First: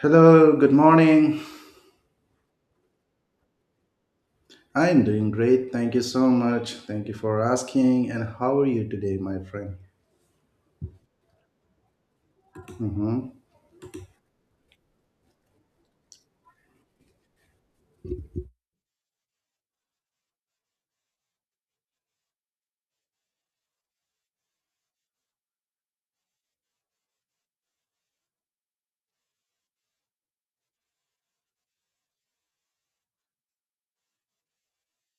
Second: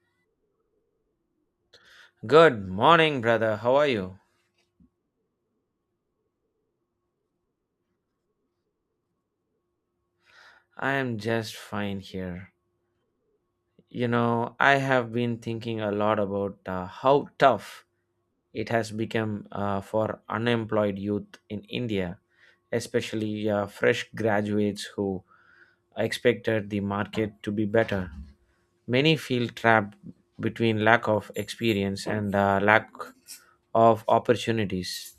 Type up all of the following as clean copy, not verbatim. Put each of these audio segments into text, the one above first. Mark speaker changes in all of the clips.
Speaker 1: Hello, good morning.
Speaker 2: Good morning, brother. How are you?
Speaker 1: I'm doing great. Thank you so much. Thank you for asking. And how are you today, my friend?
Speaker 2: I am just fine here.
Speaker 1: Mhm.
Speaker 2: You know, I have been thinking a lot about how tough it has become for unemployed youth in India, especially fresh graduates who expected the market to be better. Many feel trapped between lack of experience and lack of opportunities.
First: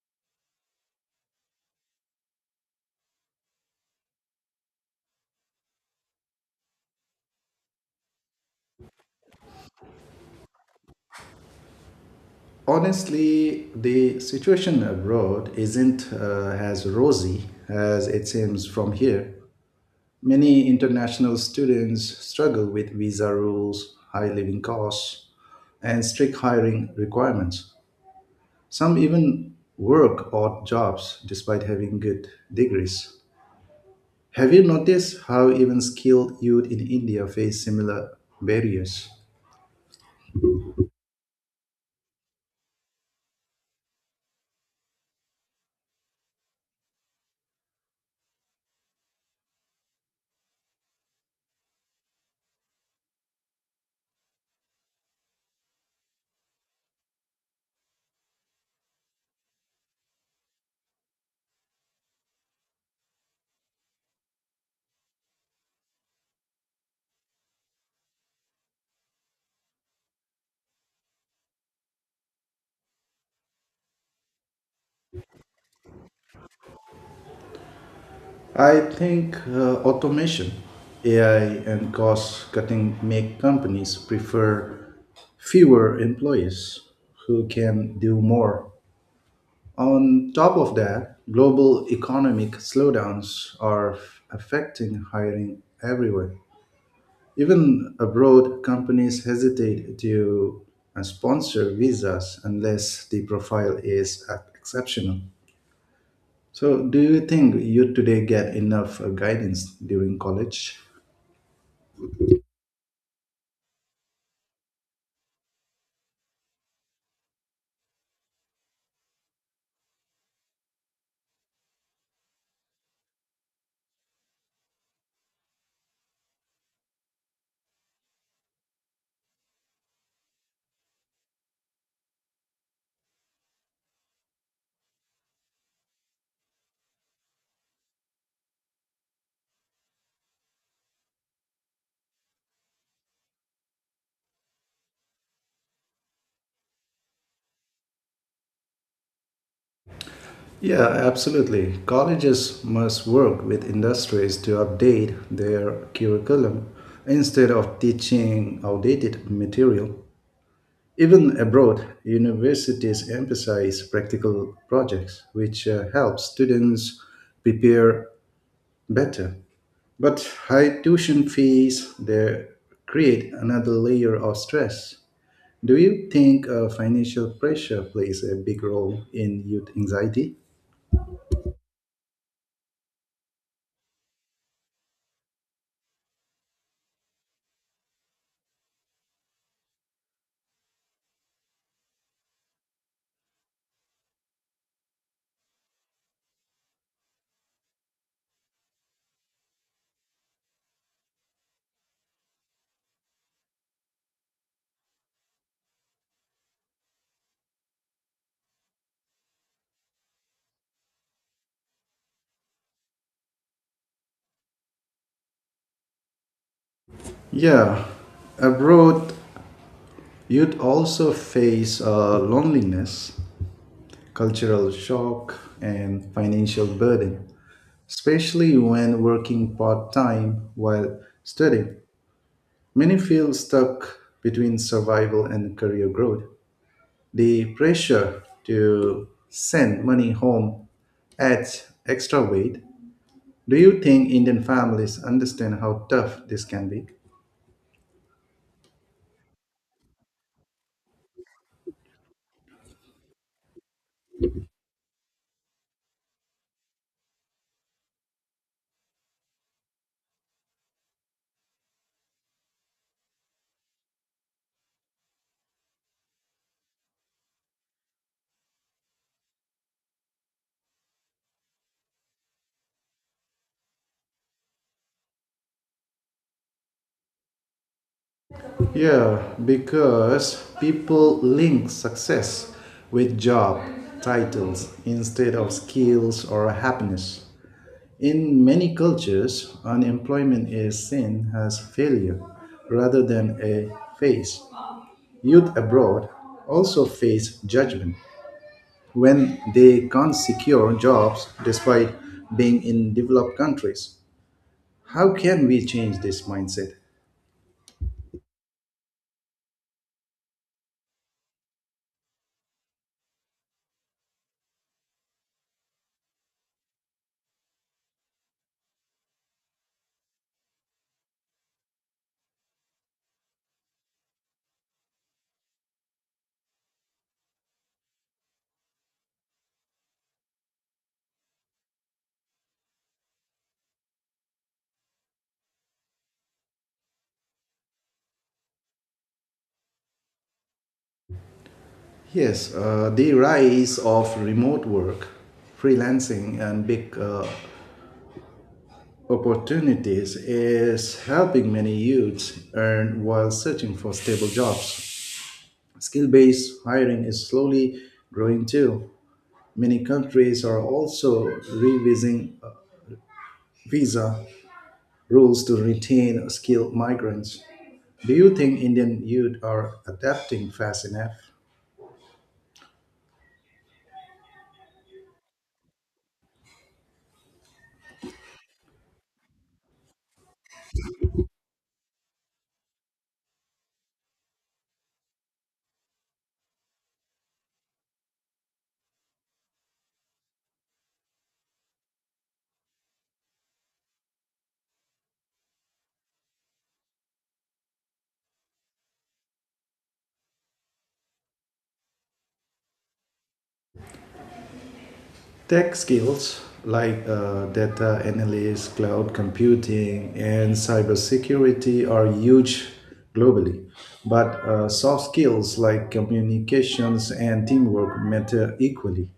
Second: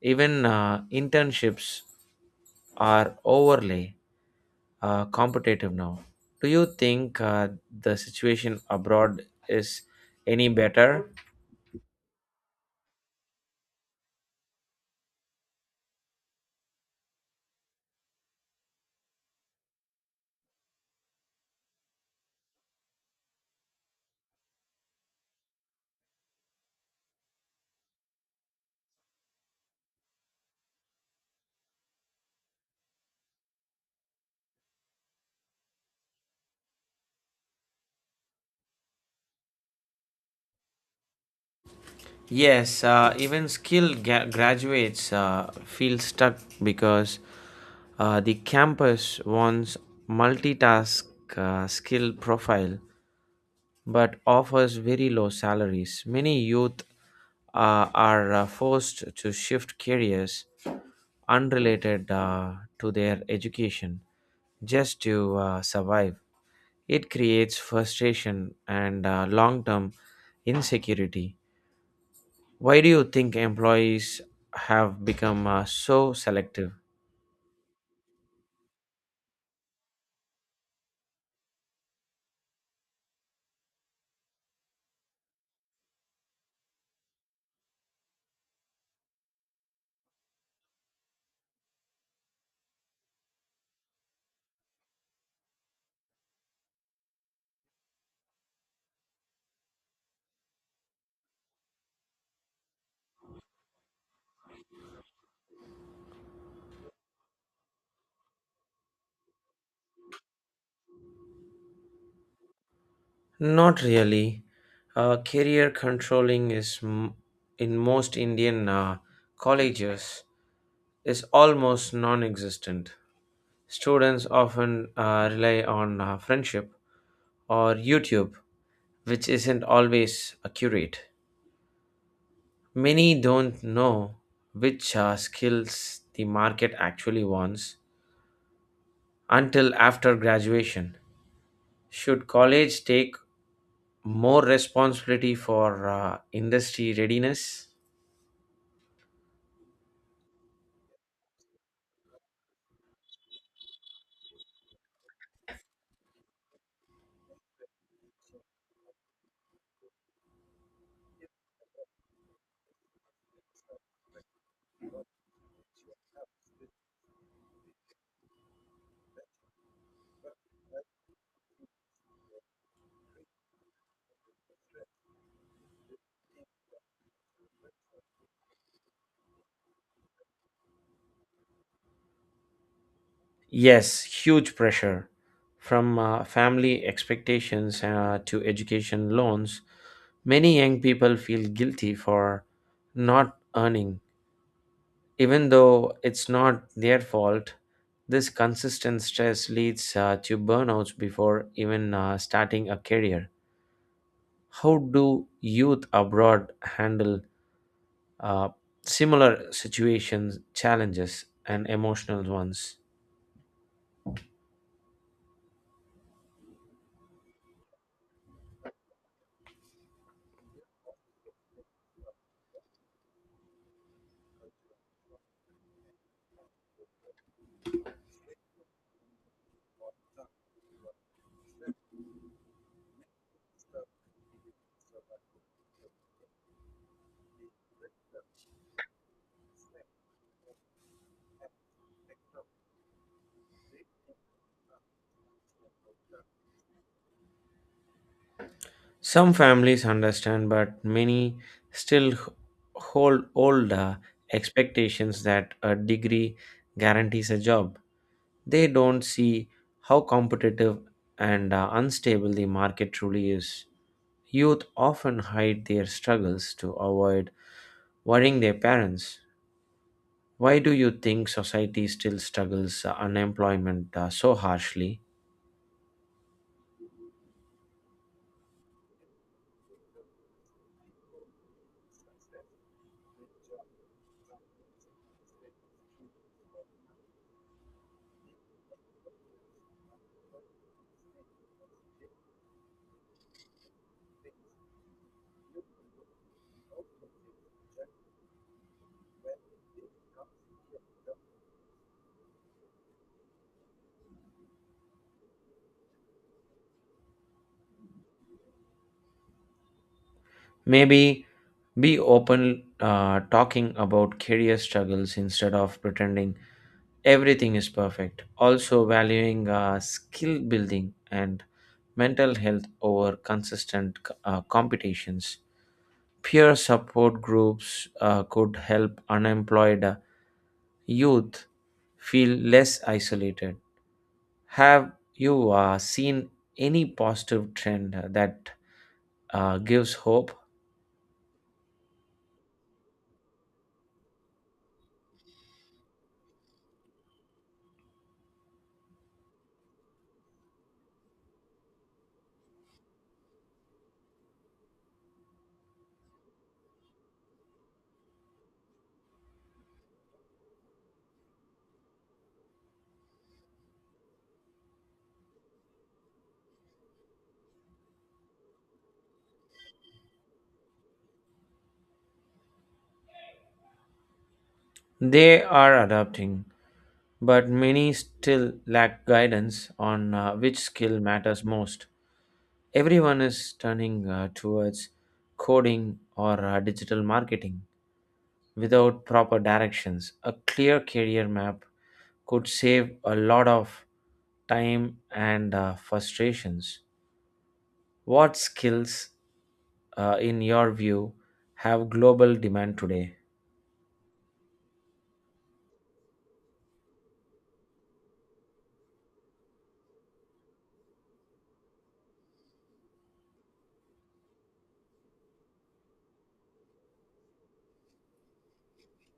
Speaker 2: Even internships are overlay competitive now. Do you think the situation abroad is any better?
Speaker 1: Honestly, the situation abroad isn't as rosy as it seems from here. Many international students struggle with visa rules, high living costs, and strict hiring requirements. Some even work odd jobs despite having good degrees. Have you noticed how even skilled youth in India face similar barriers?
Speaker 2: Yes, even skilled graduates feel stuck because the campus wants multitask skill profile but offers very low salaries. Many youth are forced to shift careers unrelated to their education just to survive. It creates frustration and long term insecurity. Why do you think employees have become so selective?
Speaker 1: I think automation, AI, and cost cutting make companies prefer fewer employees who can do more. On top of that, global economic slowdowns are affecting hiring everywhere. Even abroad, companies hesitate to sponsor visas unless the profile is exceptional. So, do you think you today get enough guidance during college?
Speaker 2: Not really. Career controlling is in most Indian colleges is almost non existent. Students often rely on friendship or YouTube, which isn't always accurate. Many don't know which skills the market actually wants until after graduation. Should college take more responsibility for industry readiness?
Speaker 1: Yeah, absolutely. Colleges must work with industries to update their curriculum instead of teaching outdated material. Even abroad, universities emphasize practical projects, which help students prepare better. But high tuition fees there create another layer of stress. Do you think financial pressure plays a big role in youth anxiety?
Speaker 2: Yes, huge pressure from family expectations to education loans. Many young people feel guilty for not earning, even though it's not their fault. This consistent stress leads to burnouts before even starting a career. How do youth abroad handle uh, similar situations, challenges, and emotional ones?
Speaker 1: Yeah, abroad you'd also face loneliness, cultural shock, and financial burden, especially when working part time while studying. Many feel stuck between survival and career growth. The pressure to send money home adds extra weight. Do you think Indian families understand how tough this can be?
Speaker 2: Some families understand, but many still hold old expectations that a degree guarantees a job. They don't see how competitive and unstable the market truly is. Youth often hide their struggles to avoid worrying their parents. Why do you think society still struggles unemployment so harshly?
Speaker 1: Yeah, because people link success with job titles instead of skills or happiness. In many cultures, unemployment is seen as failure rather than a phase. Youth abroad also face judgment when they can't secure jobs despite being in developed countries. How can we change this mindset?
Speaker 2: Maybe be open talking about career struggles instead of pretending everything is perfect. Also, valuing skill building and mental health over consistent competitions. Peer support groups could help unemployed youth feel less isolated. Have you seen any positive trend that gives hope?
Speaker 1: Yes, the rise of remote work, freelancing, and big opportunities is helping many youths earn while searching for stable jobs. Skill based hiring is slowly growing too. Many countries are also revising visa rules to retain skilled migrants. Do you think Indian youth are adapting fast enough?
Speaker 2: They are adapting, but many still lack guidance on which skill matters most. Everyone is turning towards coding or digital marketing without proper directions. A clear career map could save a lot of time and frustrations. What skills, in your view, have global demand today?
Speaker 1: Tech skills like data analysis, cloud computing, and cybersecurity are huge globally. But soft skills like communications and teamwork matter equally.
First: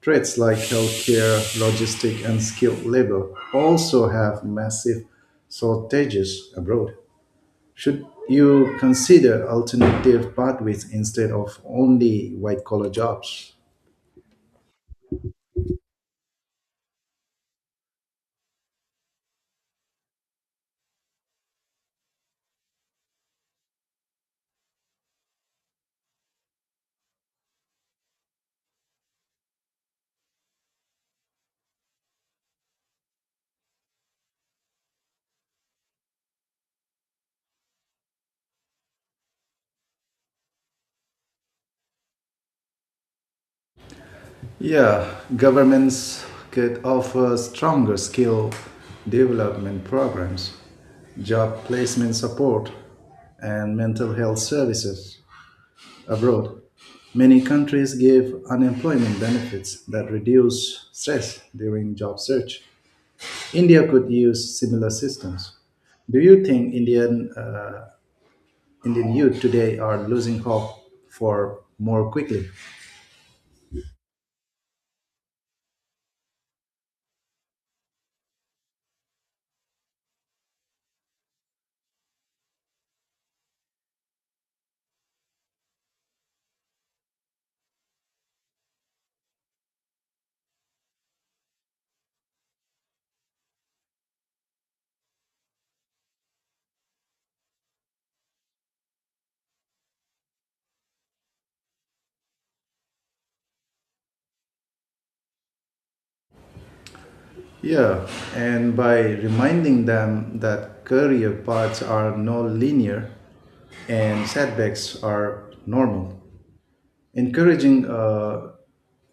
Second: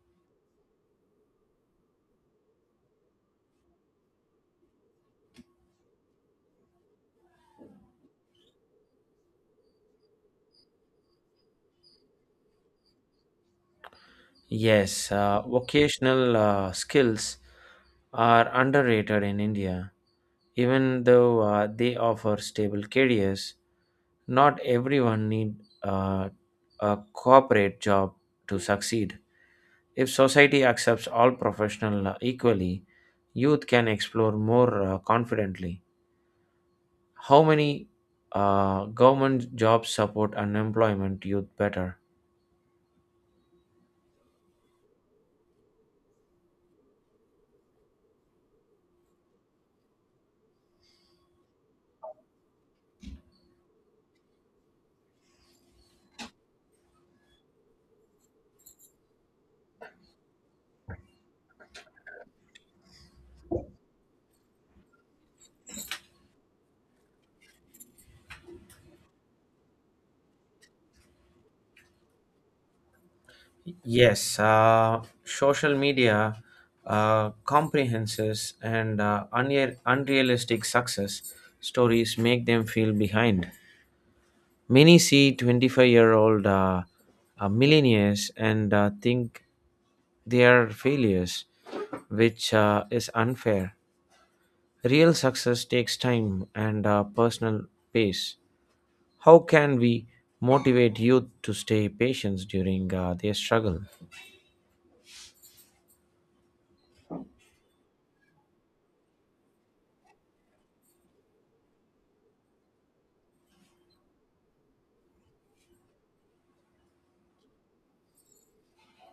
Speaker 1: Trades like healthcare, logistics, and skilled labor also have massive shortages abroad. Should you consider alternative pathways instead of only white collar jobs?
Speaker 2: Yes, vocational skills are underrated in India, even though they offer stable careers. Not everyone need uh, a corporate job to succeed. If society accepts all professionals equally, youth can explore more confidently. How many government jobs support unemployment youth better?
Speaker 1: Yeah, governments could offer stronger skill development programs, job placement support, and mental health services abroad. Many countries give unemployment benefits that reduce stress during job search. India could use similar systems. Do you think Indian youth today are losing hope for more quickly.
Speaker 2: Yes, social media comprehenses and unre- unrealistic success stories make them feel behind. Many see 25-year-old millionaires and think they are failures, which is unfair. Real success takes time and personal pace. How can we motivate youth to stay patient during their struggle?
Speaker 1: Yeah, and by reminding them that career paths are no linear and setbacks are normal, encouraging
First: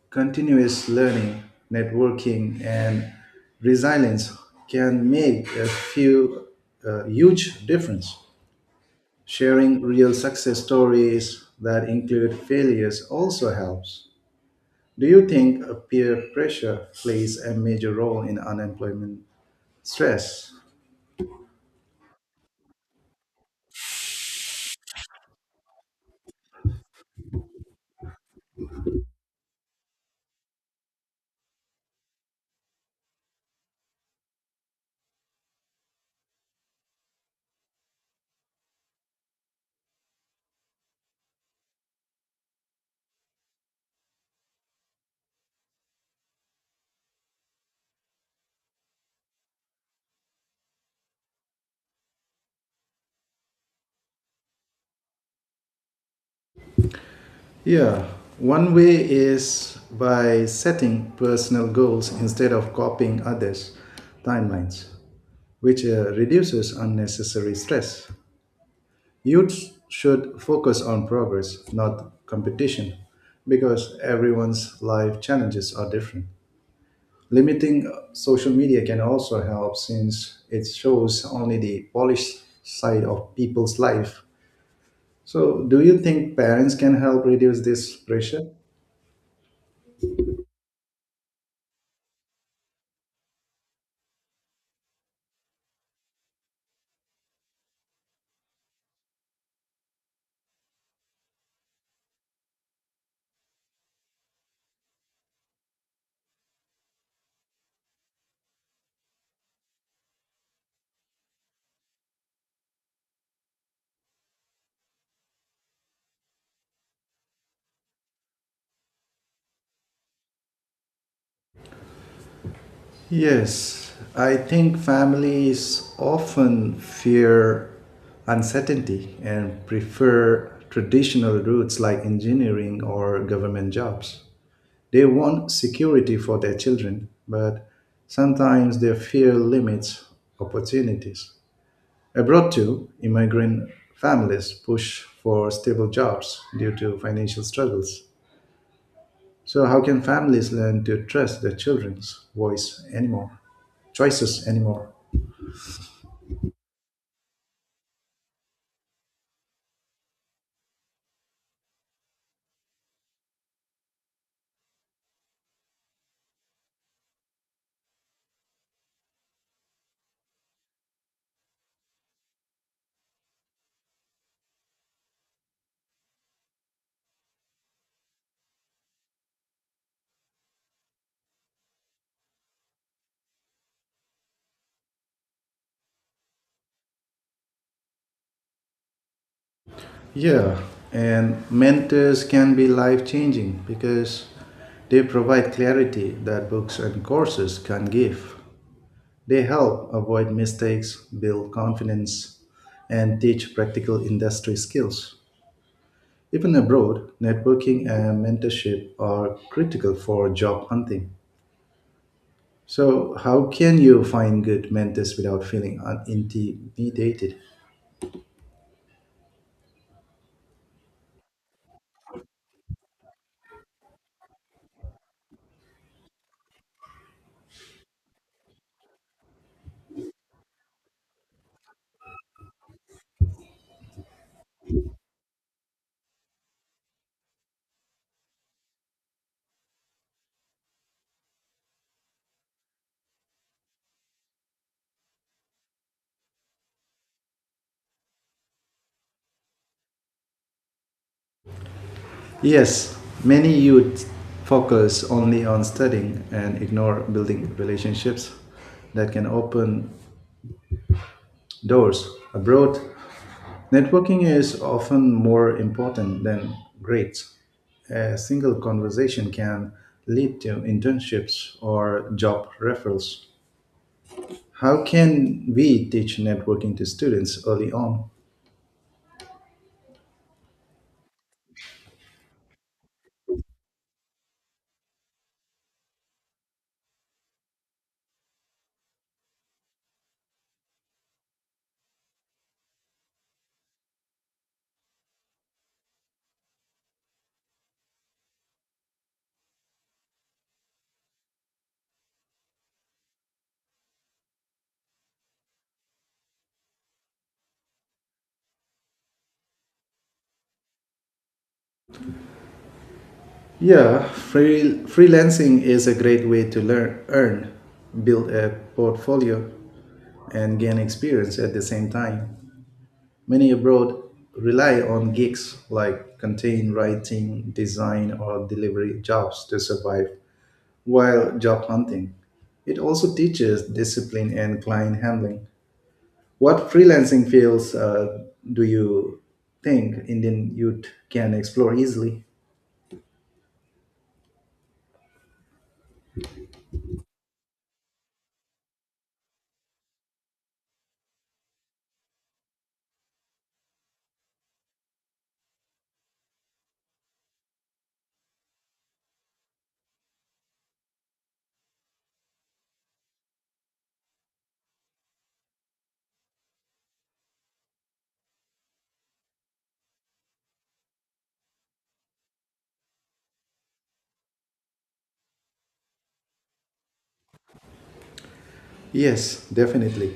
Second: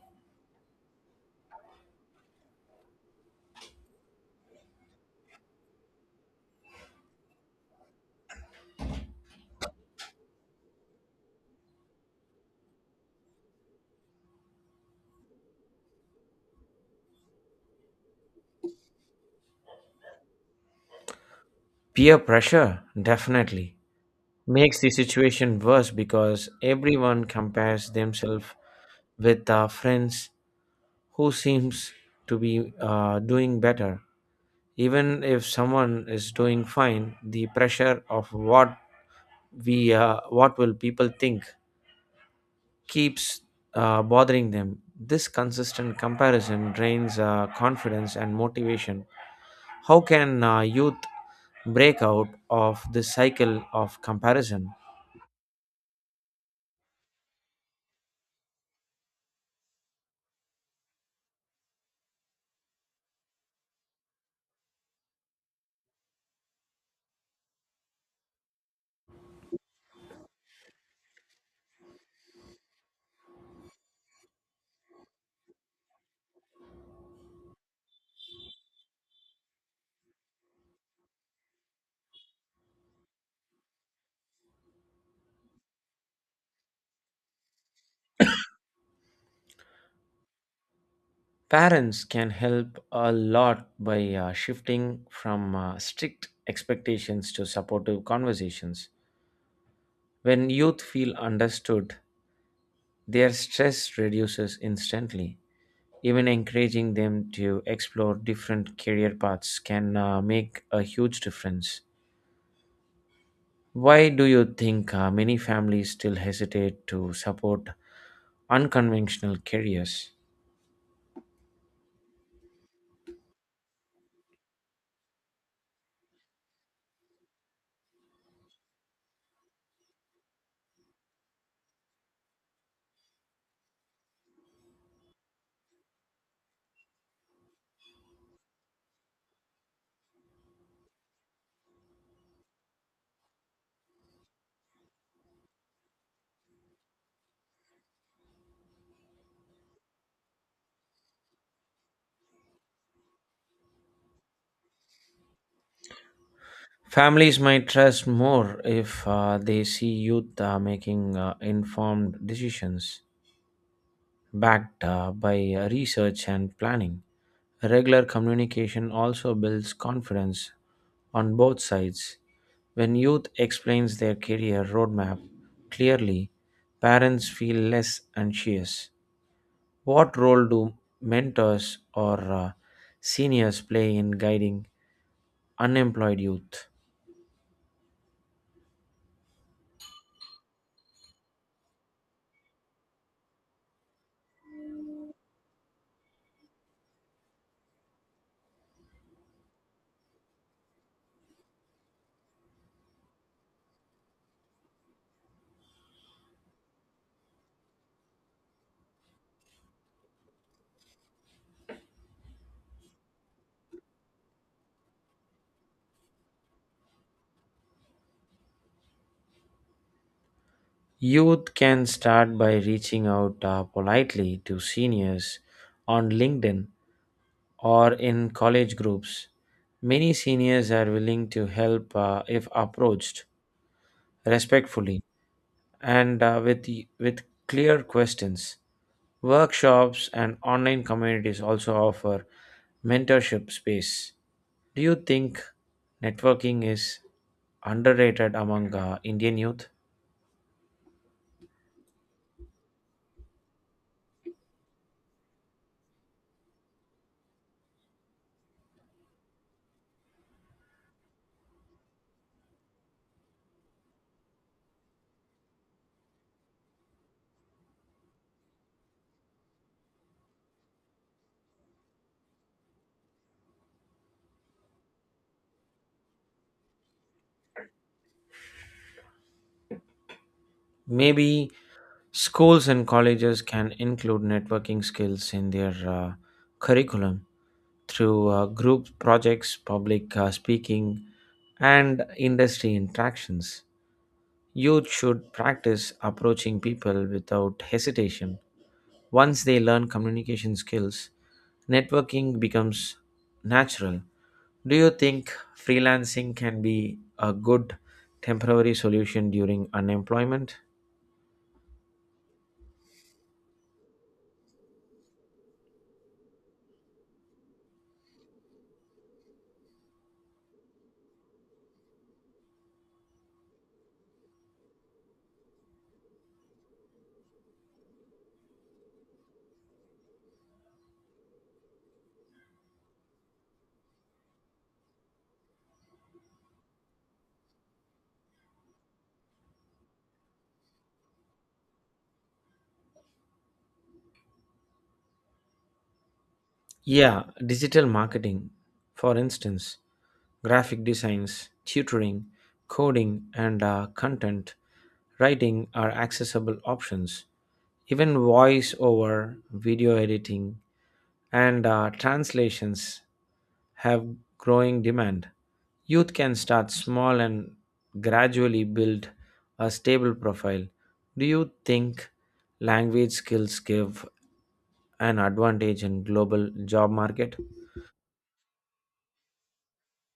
Speaker 1: continuous learning, networking, and resilience can make a huge difference. Sharing real success stories that include failures also helps. Do you think peer pressure plays a major role in unemployment stress?
Speaker 2: Peer pressure, definitely, makes the situation worse because everyone compares themselves with friends who seems to be doing better, even if someone is doing fine, the pressure of what we what will people think keeps bothering them. This consistent comparison drains confidence and motivation. How can youth break out of this cycle of comparison?
Speaker 1: Yeah, one way is by setting personal goals instead of copying others' timelines, which reduces unnecessary stress. Youth should focus on progress, not competition, because everyone's life challenges are different. Limiting social media can also help since it shows only the polished side of people's life. So, do you think parents can help reduce this pressure?
Speaker 2: Parents can help a lot by shifting from strict expectations to supportive conversations. When youth feel understood, their stress reduces instantly. Even encouraging them to explore different career paths can make a huge difference. Why do you think many families still hesitate to support unconventional careers?
Speaker 1: Yes, I think families often fear uncertainty and prefer traditional routes like engineering or government jobs. They want security for their children, but sometimes they fear limits opportunities. Abroad too, immigrant families push for stable jobs due to financial struggles. So how can families learn to trust their children's voice anymore? Choices anymore?
Speaker 2: Families might trust more if they see youth making informed decisions backed by research and planning. Regular communication also builds confidence on both sides. When youth explains their career roadmap clearly, parents feel less anxious. What role do mentors or seniors play in guiding unemployed youth?
Speaker 1: Yeah, and mentors can be life changing because they provide clarity that books and courses can give. They help avoid mistakes, build confidence, and teach practical industry skills. Even abroad, networking and mentorship are critical for job hunting. So, how can you find good mentors without feeling intimidated?
Speaker 2: Youth can start by reaching out politely to seniors on LinkedIn or in college groups. Many seniors are willing to help if approached respectfully and with clear questions. Workshops and online communities also offer mentorship space. Do you think networking is underrated among Indian youth?
Speaker 1: Yes, many youth focus only on studying and ignore building relationships that can open doors. Abroad, networking is often more important than grades. A single conversation can lead to internships or job referrals. How can we teach networking to students early on?
Speaker 2: Maybe schools and colleges can include networking skills in their curriculum through group projects, public speaking, and industry interactions. Youth should practice approaching people without hesitation. Once they learn communication skills, networking becomes natural. Do you think freelancing can be a good temporary solution during unemployment?
Speaker 1: Yeah, freelancing is a great way to learn, earn, build a portfolio, and gain experience at the same time. Many abroad rely on gigs like content writing, design, or delivery jobs to survive while job hunting. It also teaches discipline and client handling. What freelancing fields do you think Indian youth can explore easily?
Speaker 2: Yeah, digital marketing, for instance, graphic designs, tutoring, coding, and content writing are accessible options. Even voice over, video editing, and translations have growing demand. Youth can start small and gradually build a stable profile. Do you think language skills give an advantage in global job market?
Speaker 1: Yes, definitely.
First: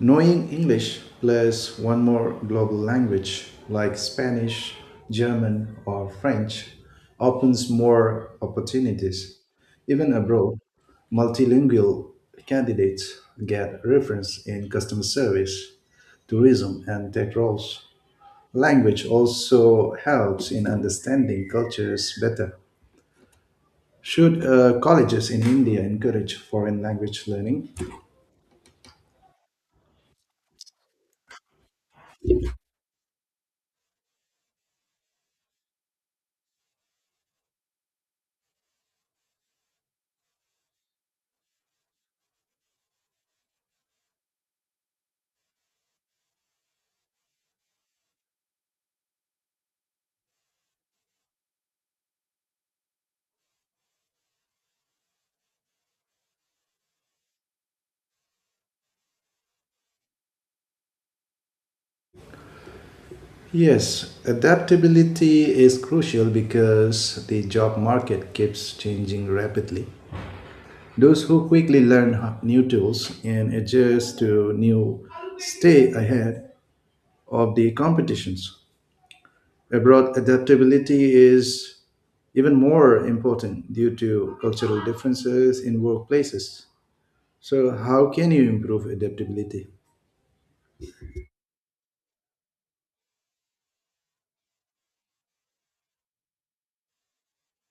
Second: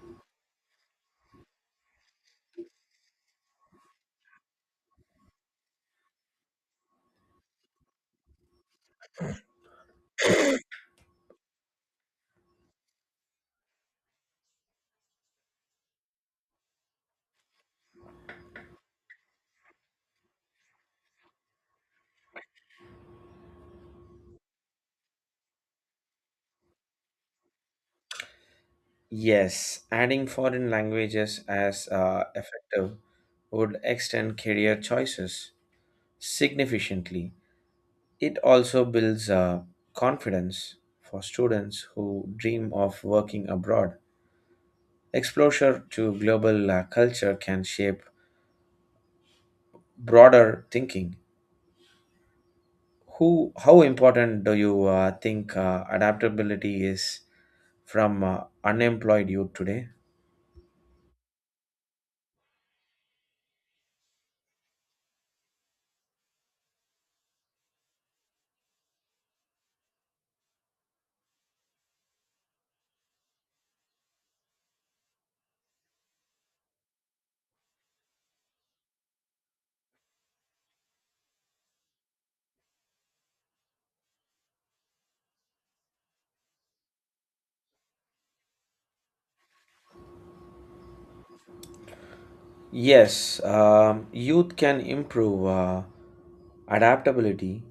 Speaker 1: Knowing English plus one more global language like Spanish, German, or French opens more opportunities. Even abroad, multilingual candidates get reference in customer service, tourism, and tech roles. Language also helps in understanding cultures better. Should colleges in India encourage foreign language learning?
Speaker 2: Yes, adding foreign languages as effective would extend career choices significantly. It also builds confidence for students who dream of working abroad. Exposure to global culture can shape broader thinking. How important do you think adaptability is from unemployed youth today?
Speaker 1: Yes, adaptability is crucial because the job market keeps changing rapidly. Those who quickly learn new tools and adjust to new stay ahead of the competitions. Abroad, adaptability is even more important due to cultural differences in workplaces. So, how can you improve adaptability?
Speaker 2: Yes, youth can improve adaptability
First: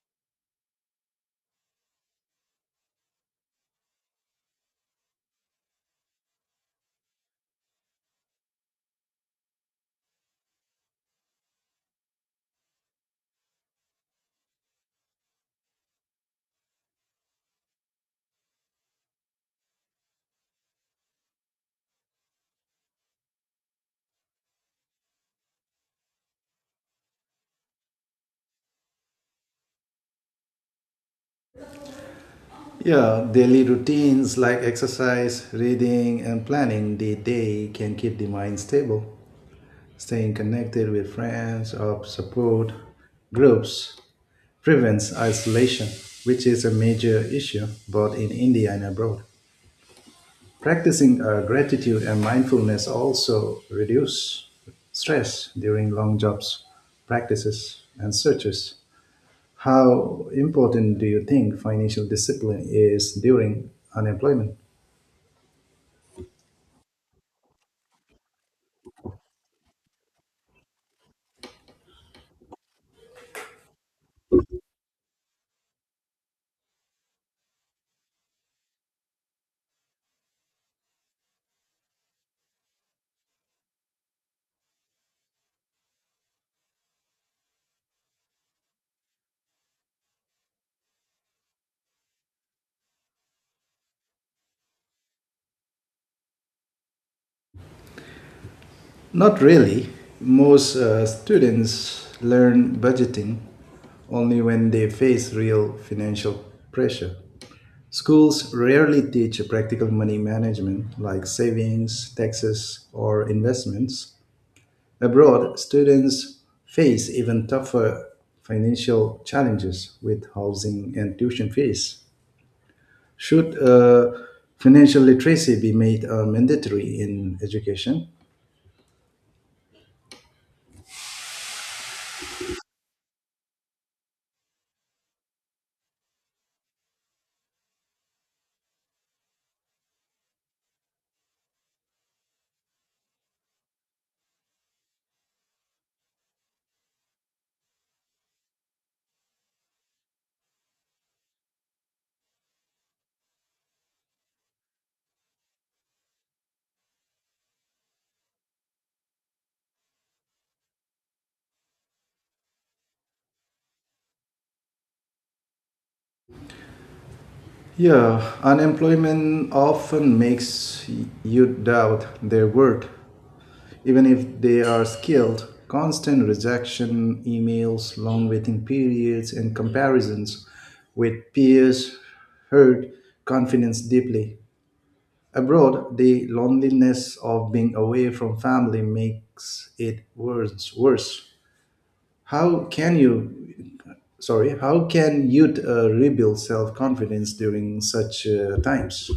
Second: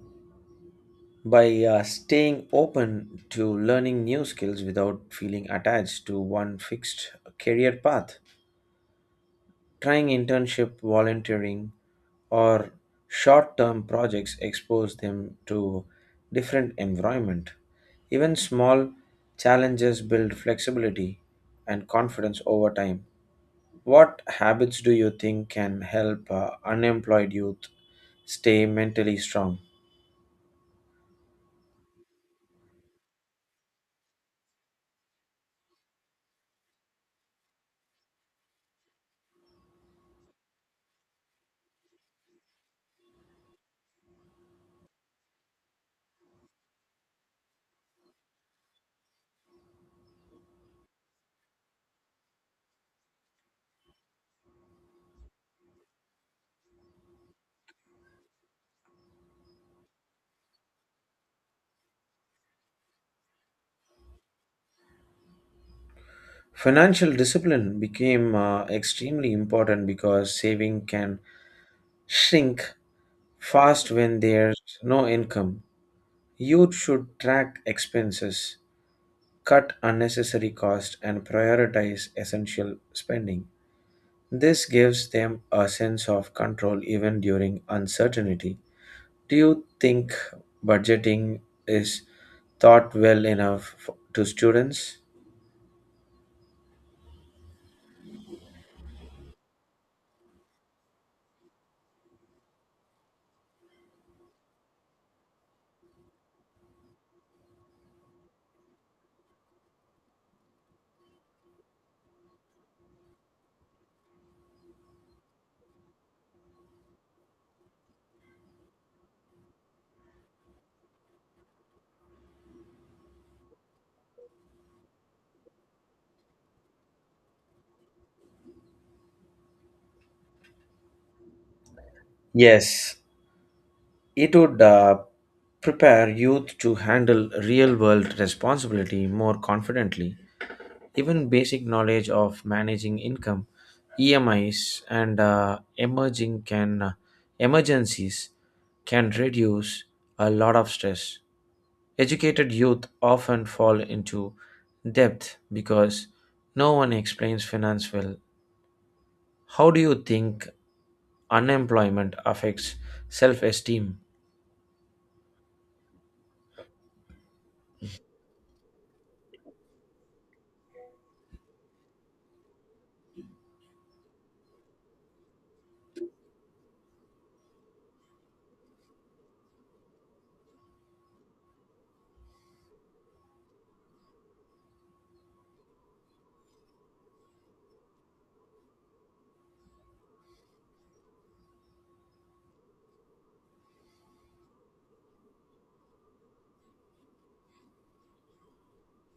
Speaker 2: by staying open to learning new skills without feeling attached to one fixed career path. Trying internship, volunteering, or short-term projects expose them to different environment. Even small challenges build flexibility and confidence over time. What habits do you think can help unemployed youth stay mentally strong?
Speaker 1: Yeah, daily routines like exercise, reading, and planning the day can keep the mind stable. Staying connected with friends or support groups prevents isolation, which is a major issue both in India and abroad. Practicing gratitude and mindfulness also reduce stress during long jobs, practices, and searches. How important do you think financial discipline is during unemployment?
Speaker 2: Financial discipline became extremely important because saving can shrink fast when there's no income. Youth should track expenses, cut unnecessary costs, and prioritize essential spending. This gives them a sense of control even during uncertainty. Do you think budgeting is taught well enough to students?
Speaker 1: Not really. Most students learn budgeting only when they face real financial pressure. Schools rarely teach practical money management like savings, taxes, or investments. Abroad, students face even tougher financial challenges with housing and tuition fees. Should financial literacy be made mandatory in education?
Speaker 2: Yes, it would prepare youth to handle real world responsibility more confidently. Even basic knowledge of managing income, EMIs, and emerging can emergencies can reduce a lot of stress. Educated youth often fall into debt because no one explains finance well. How do you think unemployment affects self esteem?
Speaker 1: Yeah, unemployment often makes you doubt their worth, even if they are skilled. Constant rejection, emails, long waiting periods, and comparisons with peers hurt confidence deeply. Abroad, the loneliness of being away from family makes it worse. Worse. How can you, sorry, how can youth rebuild self confidence during such times?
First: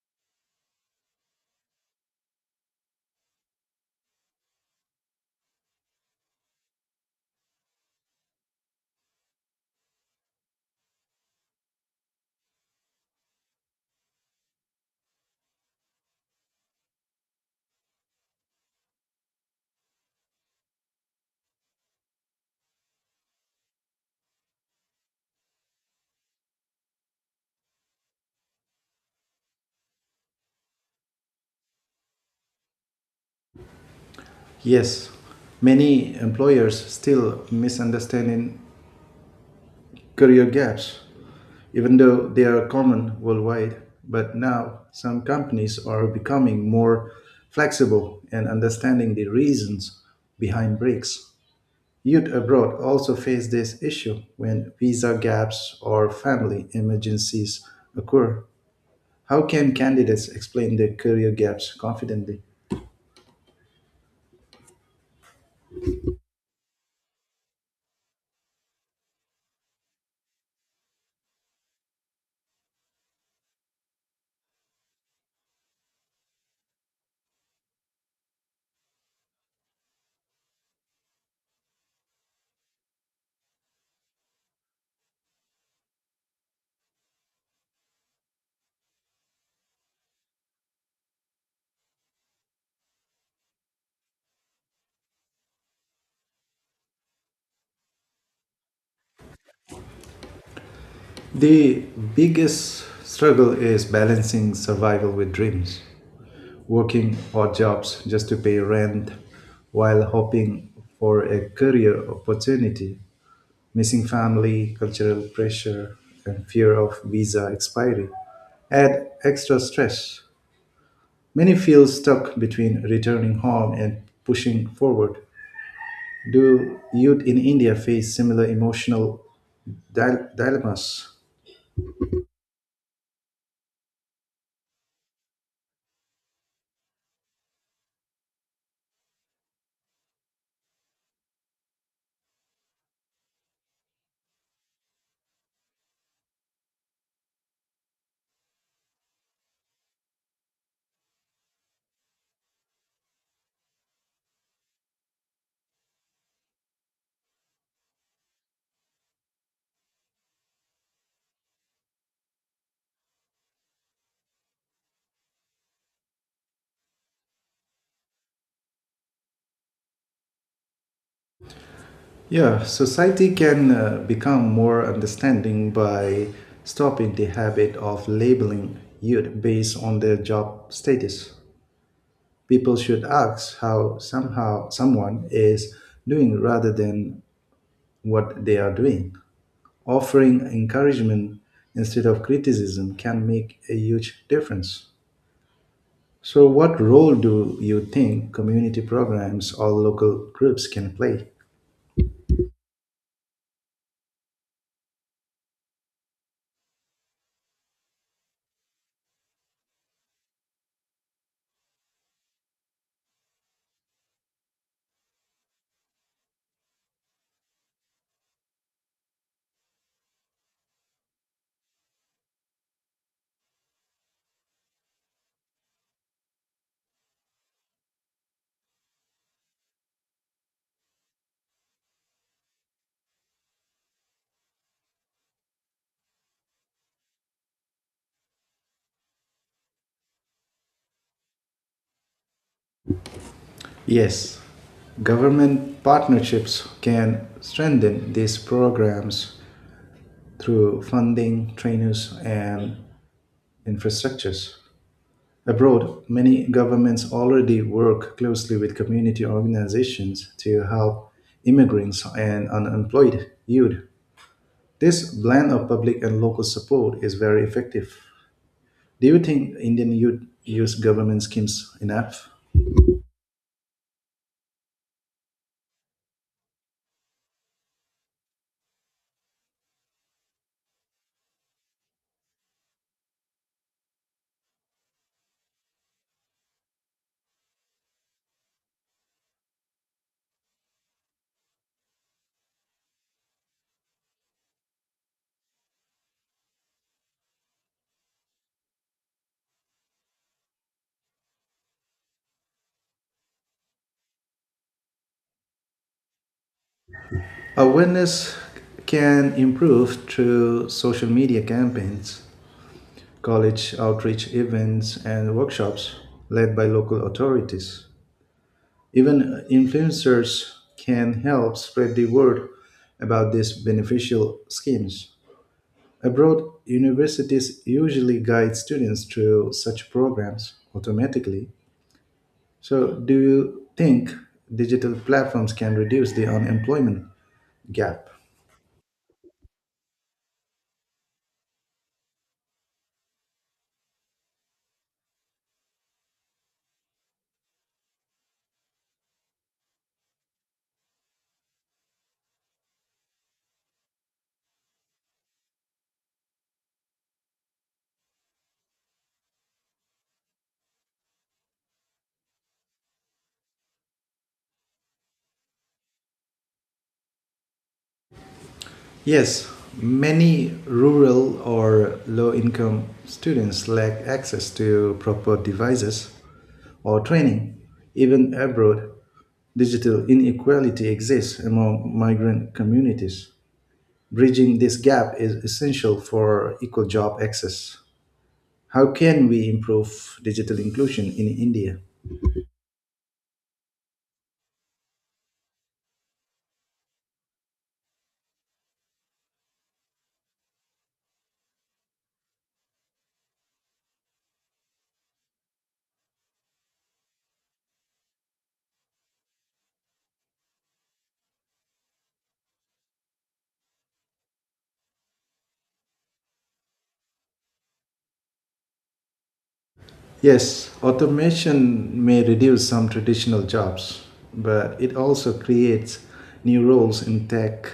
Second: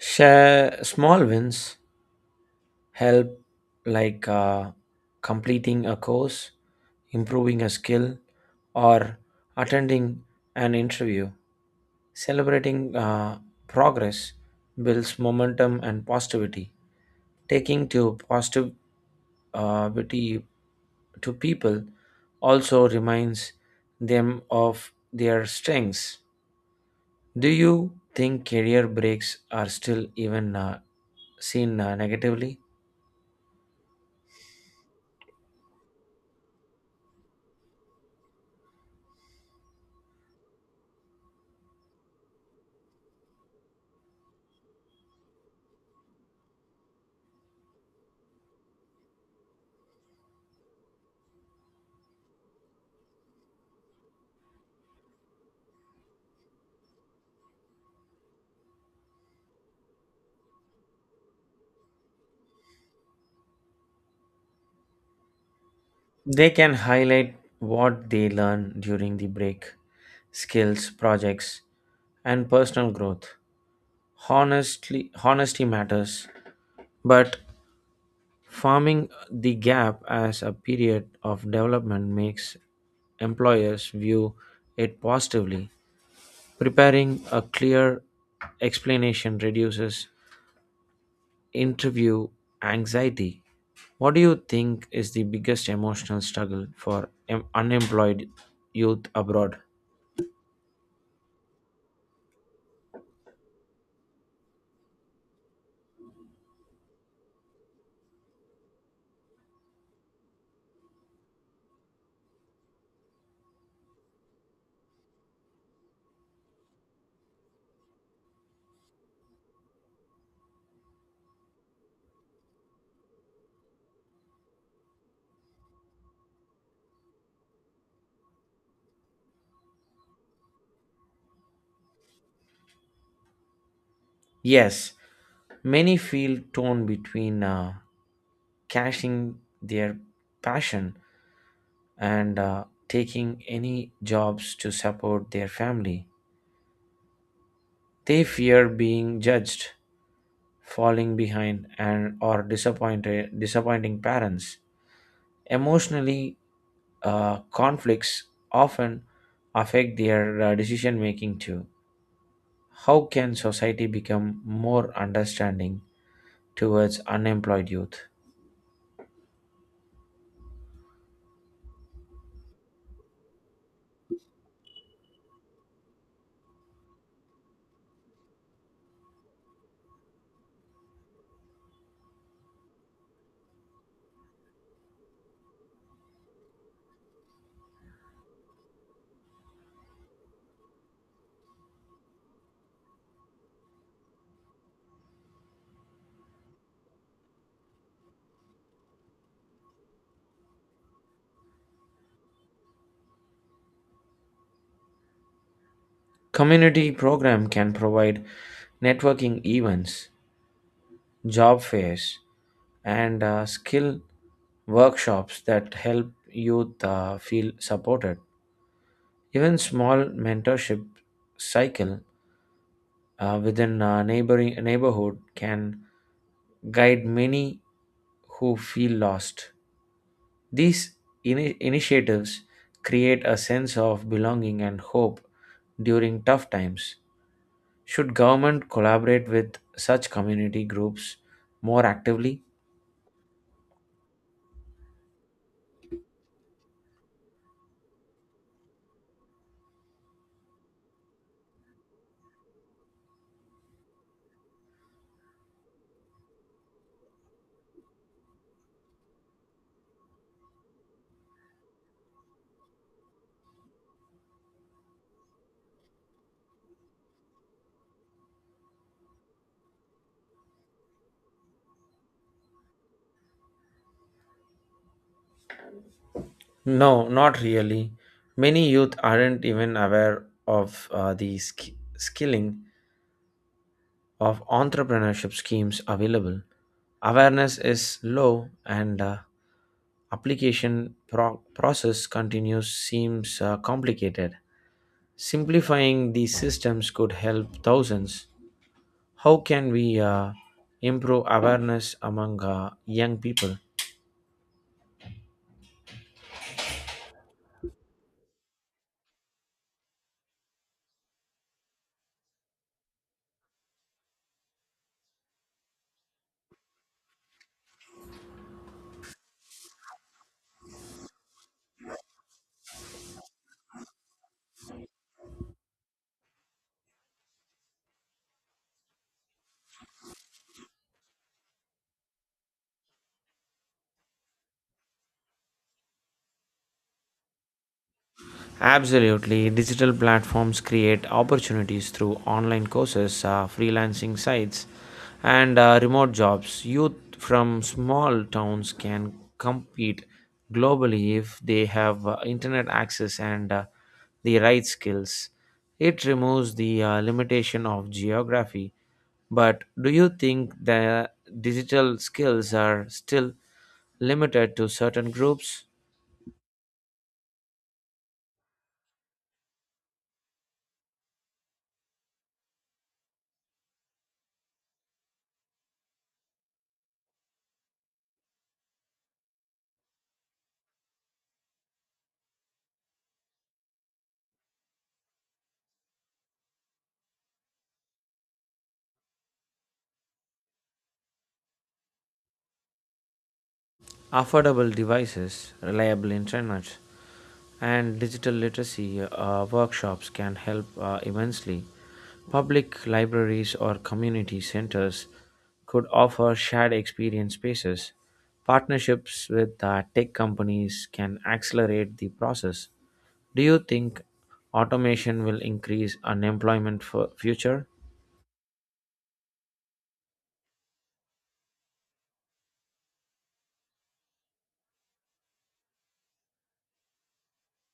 Speaker 2: Share small wins help like completing a course, improving a skill, or attending an interview. Celebrating progress builds momentum and positivity. Taking to positivity to people also reminds them of their strengths. Do you think career breaks are still even seen negatively?
Speaker 1: Yes, many employers still misunderstanding career gaps, even though they are common worldwide. But now some companies are becoming more flexible and understanding the reasons behind breaks. Youth abroad also face this issue when visa gaps or family emergencies occur. How can candidates explain their career gaps confidently?
Speaker 2: They can highlight what they learn during the break, skills, projects, and personal growth. Honesty matters, but farming the gap as a period of development makes employers view it positively. Preparing a clear explanation reduces interview anxiety. What do you think is the biggest emotional struggle for unemployed youth abroad?
Speaker 1: The biggest struggle is balancing survival with dreams. Working odd jobs just to pay rent while hoping for a career opportunity, missing family, cultural pressure, and fear of visa expiry add extra stress. Many feel stuck between returning home and pushing forward. Do youth in India face similar emotional dilemmas?
Speaker 2: Yes, many feel torn between cashing their passion and taking any jobs to support their family. They fear being judged, falling behind, and or disappointed disappointing parents. Emotionally, conflicts often affect their decision making too. How can society become more understanding towards unemployed youth?
Speaker 1: Yeah, society can become more understanding by stopping the habit of labeling youth based on their job status. People should ask how somehow someone is doing rather than what they are doing. Offering encouragement instead of criticism can make a huge difference. So, what role do you think community programs or local groups can play?
Speaker 2: Community program can provide networking events, job fairs, and skill workshops that help youth feel supported. Even small mentorship cycle within a neighboring neighborhood can guide many who feel lost. These initiatives create a sense of belonging and hope during tough times. Should government collaborate with such community groups more actively?
Speaker 1: Yes, government partnerships can strengthen these programs through funding, trainers, and infrastructures. Abroad, many governments already work closely with community organizations to help immigrants and unemployed youth. This blend of public and local support is very effective. Do you think Indian youth use government schemes enough?
Speaker 2: No, not really. Many youth aren't even aware of the skilling of entrepreneurship schemes available. Awareness is low and application process continues seems complicated. Simplifying these systems could help thousands. How can we improve awareness among young people?
Speaker 1: Awareness can improve through social media campaigns, college outreach events, and workshops led by local authorities. Even influencers can help spread the word about these beneficial schemes. Abroad, universities usually guide students through such programs automatically. So, do you think digital platforms can reduce the unemployment gap?
Speaker 2: Absolutely. Digital platforms create opportunities through online courses, freelancing sites, and remote jobs. Youth from small towns can compete globally if they have internet access and the right skills. It removes the limitation of geography. But do you think the digital skills are still limited to certain groups?
Speaker 1: Yes, many rural or low income students lack access to proper devices or training. Even abroad, digital inequality exists among migrant communities. Bridging this gap is essential for equal job access. How can we improve digital inclusion in India?
Speaker 2: Affordable devices, reliable internet, and digital literacy workshops can help immensely. Public libraries or community centers could offer shared experience spaces. Partnerships with tech companies can accelerate the process. Do you think automation will increase unemployment for future?
Speaker 1: Yes, automation may reduce some traditional jobs, but it also creates new roles in tech,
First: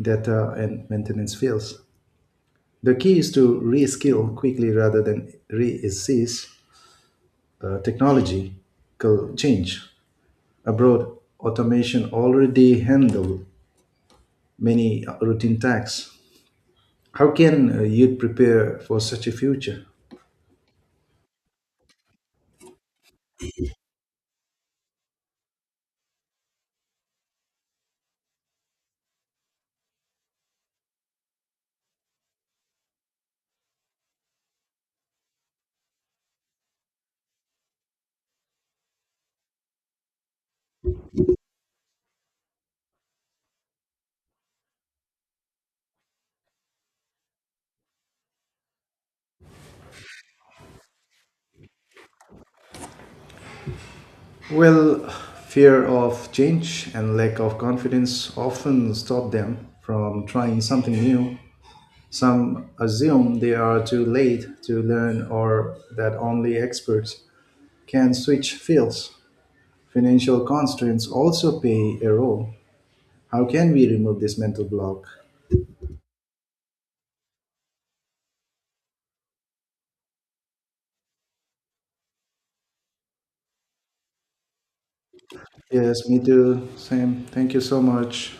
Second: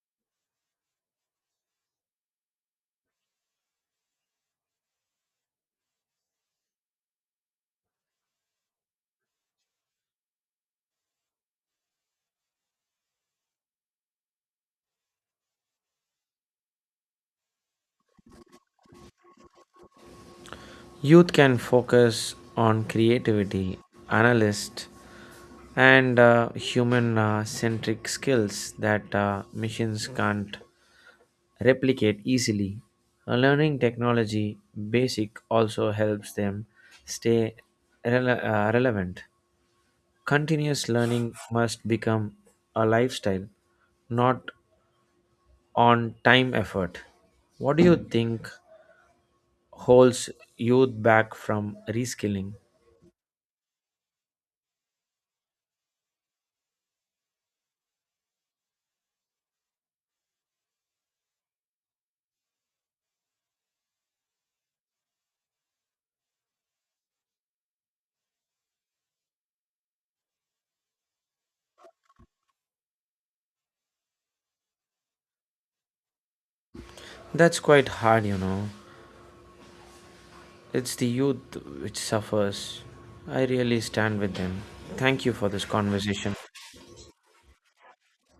Speaker 1: data, and maintenance fields. The key is to reskill quickly rather than resist technological change. Abroad, automation already handle many routine tasks. How can you prepare for such a future?
Speaker 2: Youth can focus on creativity, analyst and human centric skills that machines can't replicate easily. Learning technology basic also helps them stay relevant. Continuous learning must become a lifestyle, not on time effort. What do you think holds youth back from reskilling?
Speaker 1: Well, fear of change and lack of confidence often stop them from trying something new. Some assume they are too late to learn or that only experts can switch fields. Financial constraints also play a role. How can we remove this mental block?
Speaker 2: That's quite hard, you know. It's the youth which suffers. I really stand with them. Thank you for this
Speaker 1: Yes, me
Speaker 2: conversation.
Speaker 1: too. Same. Thank you so much.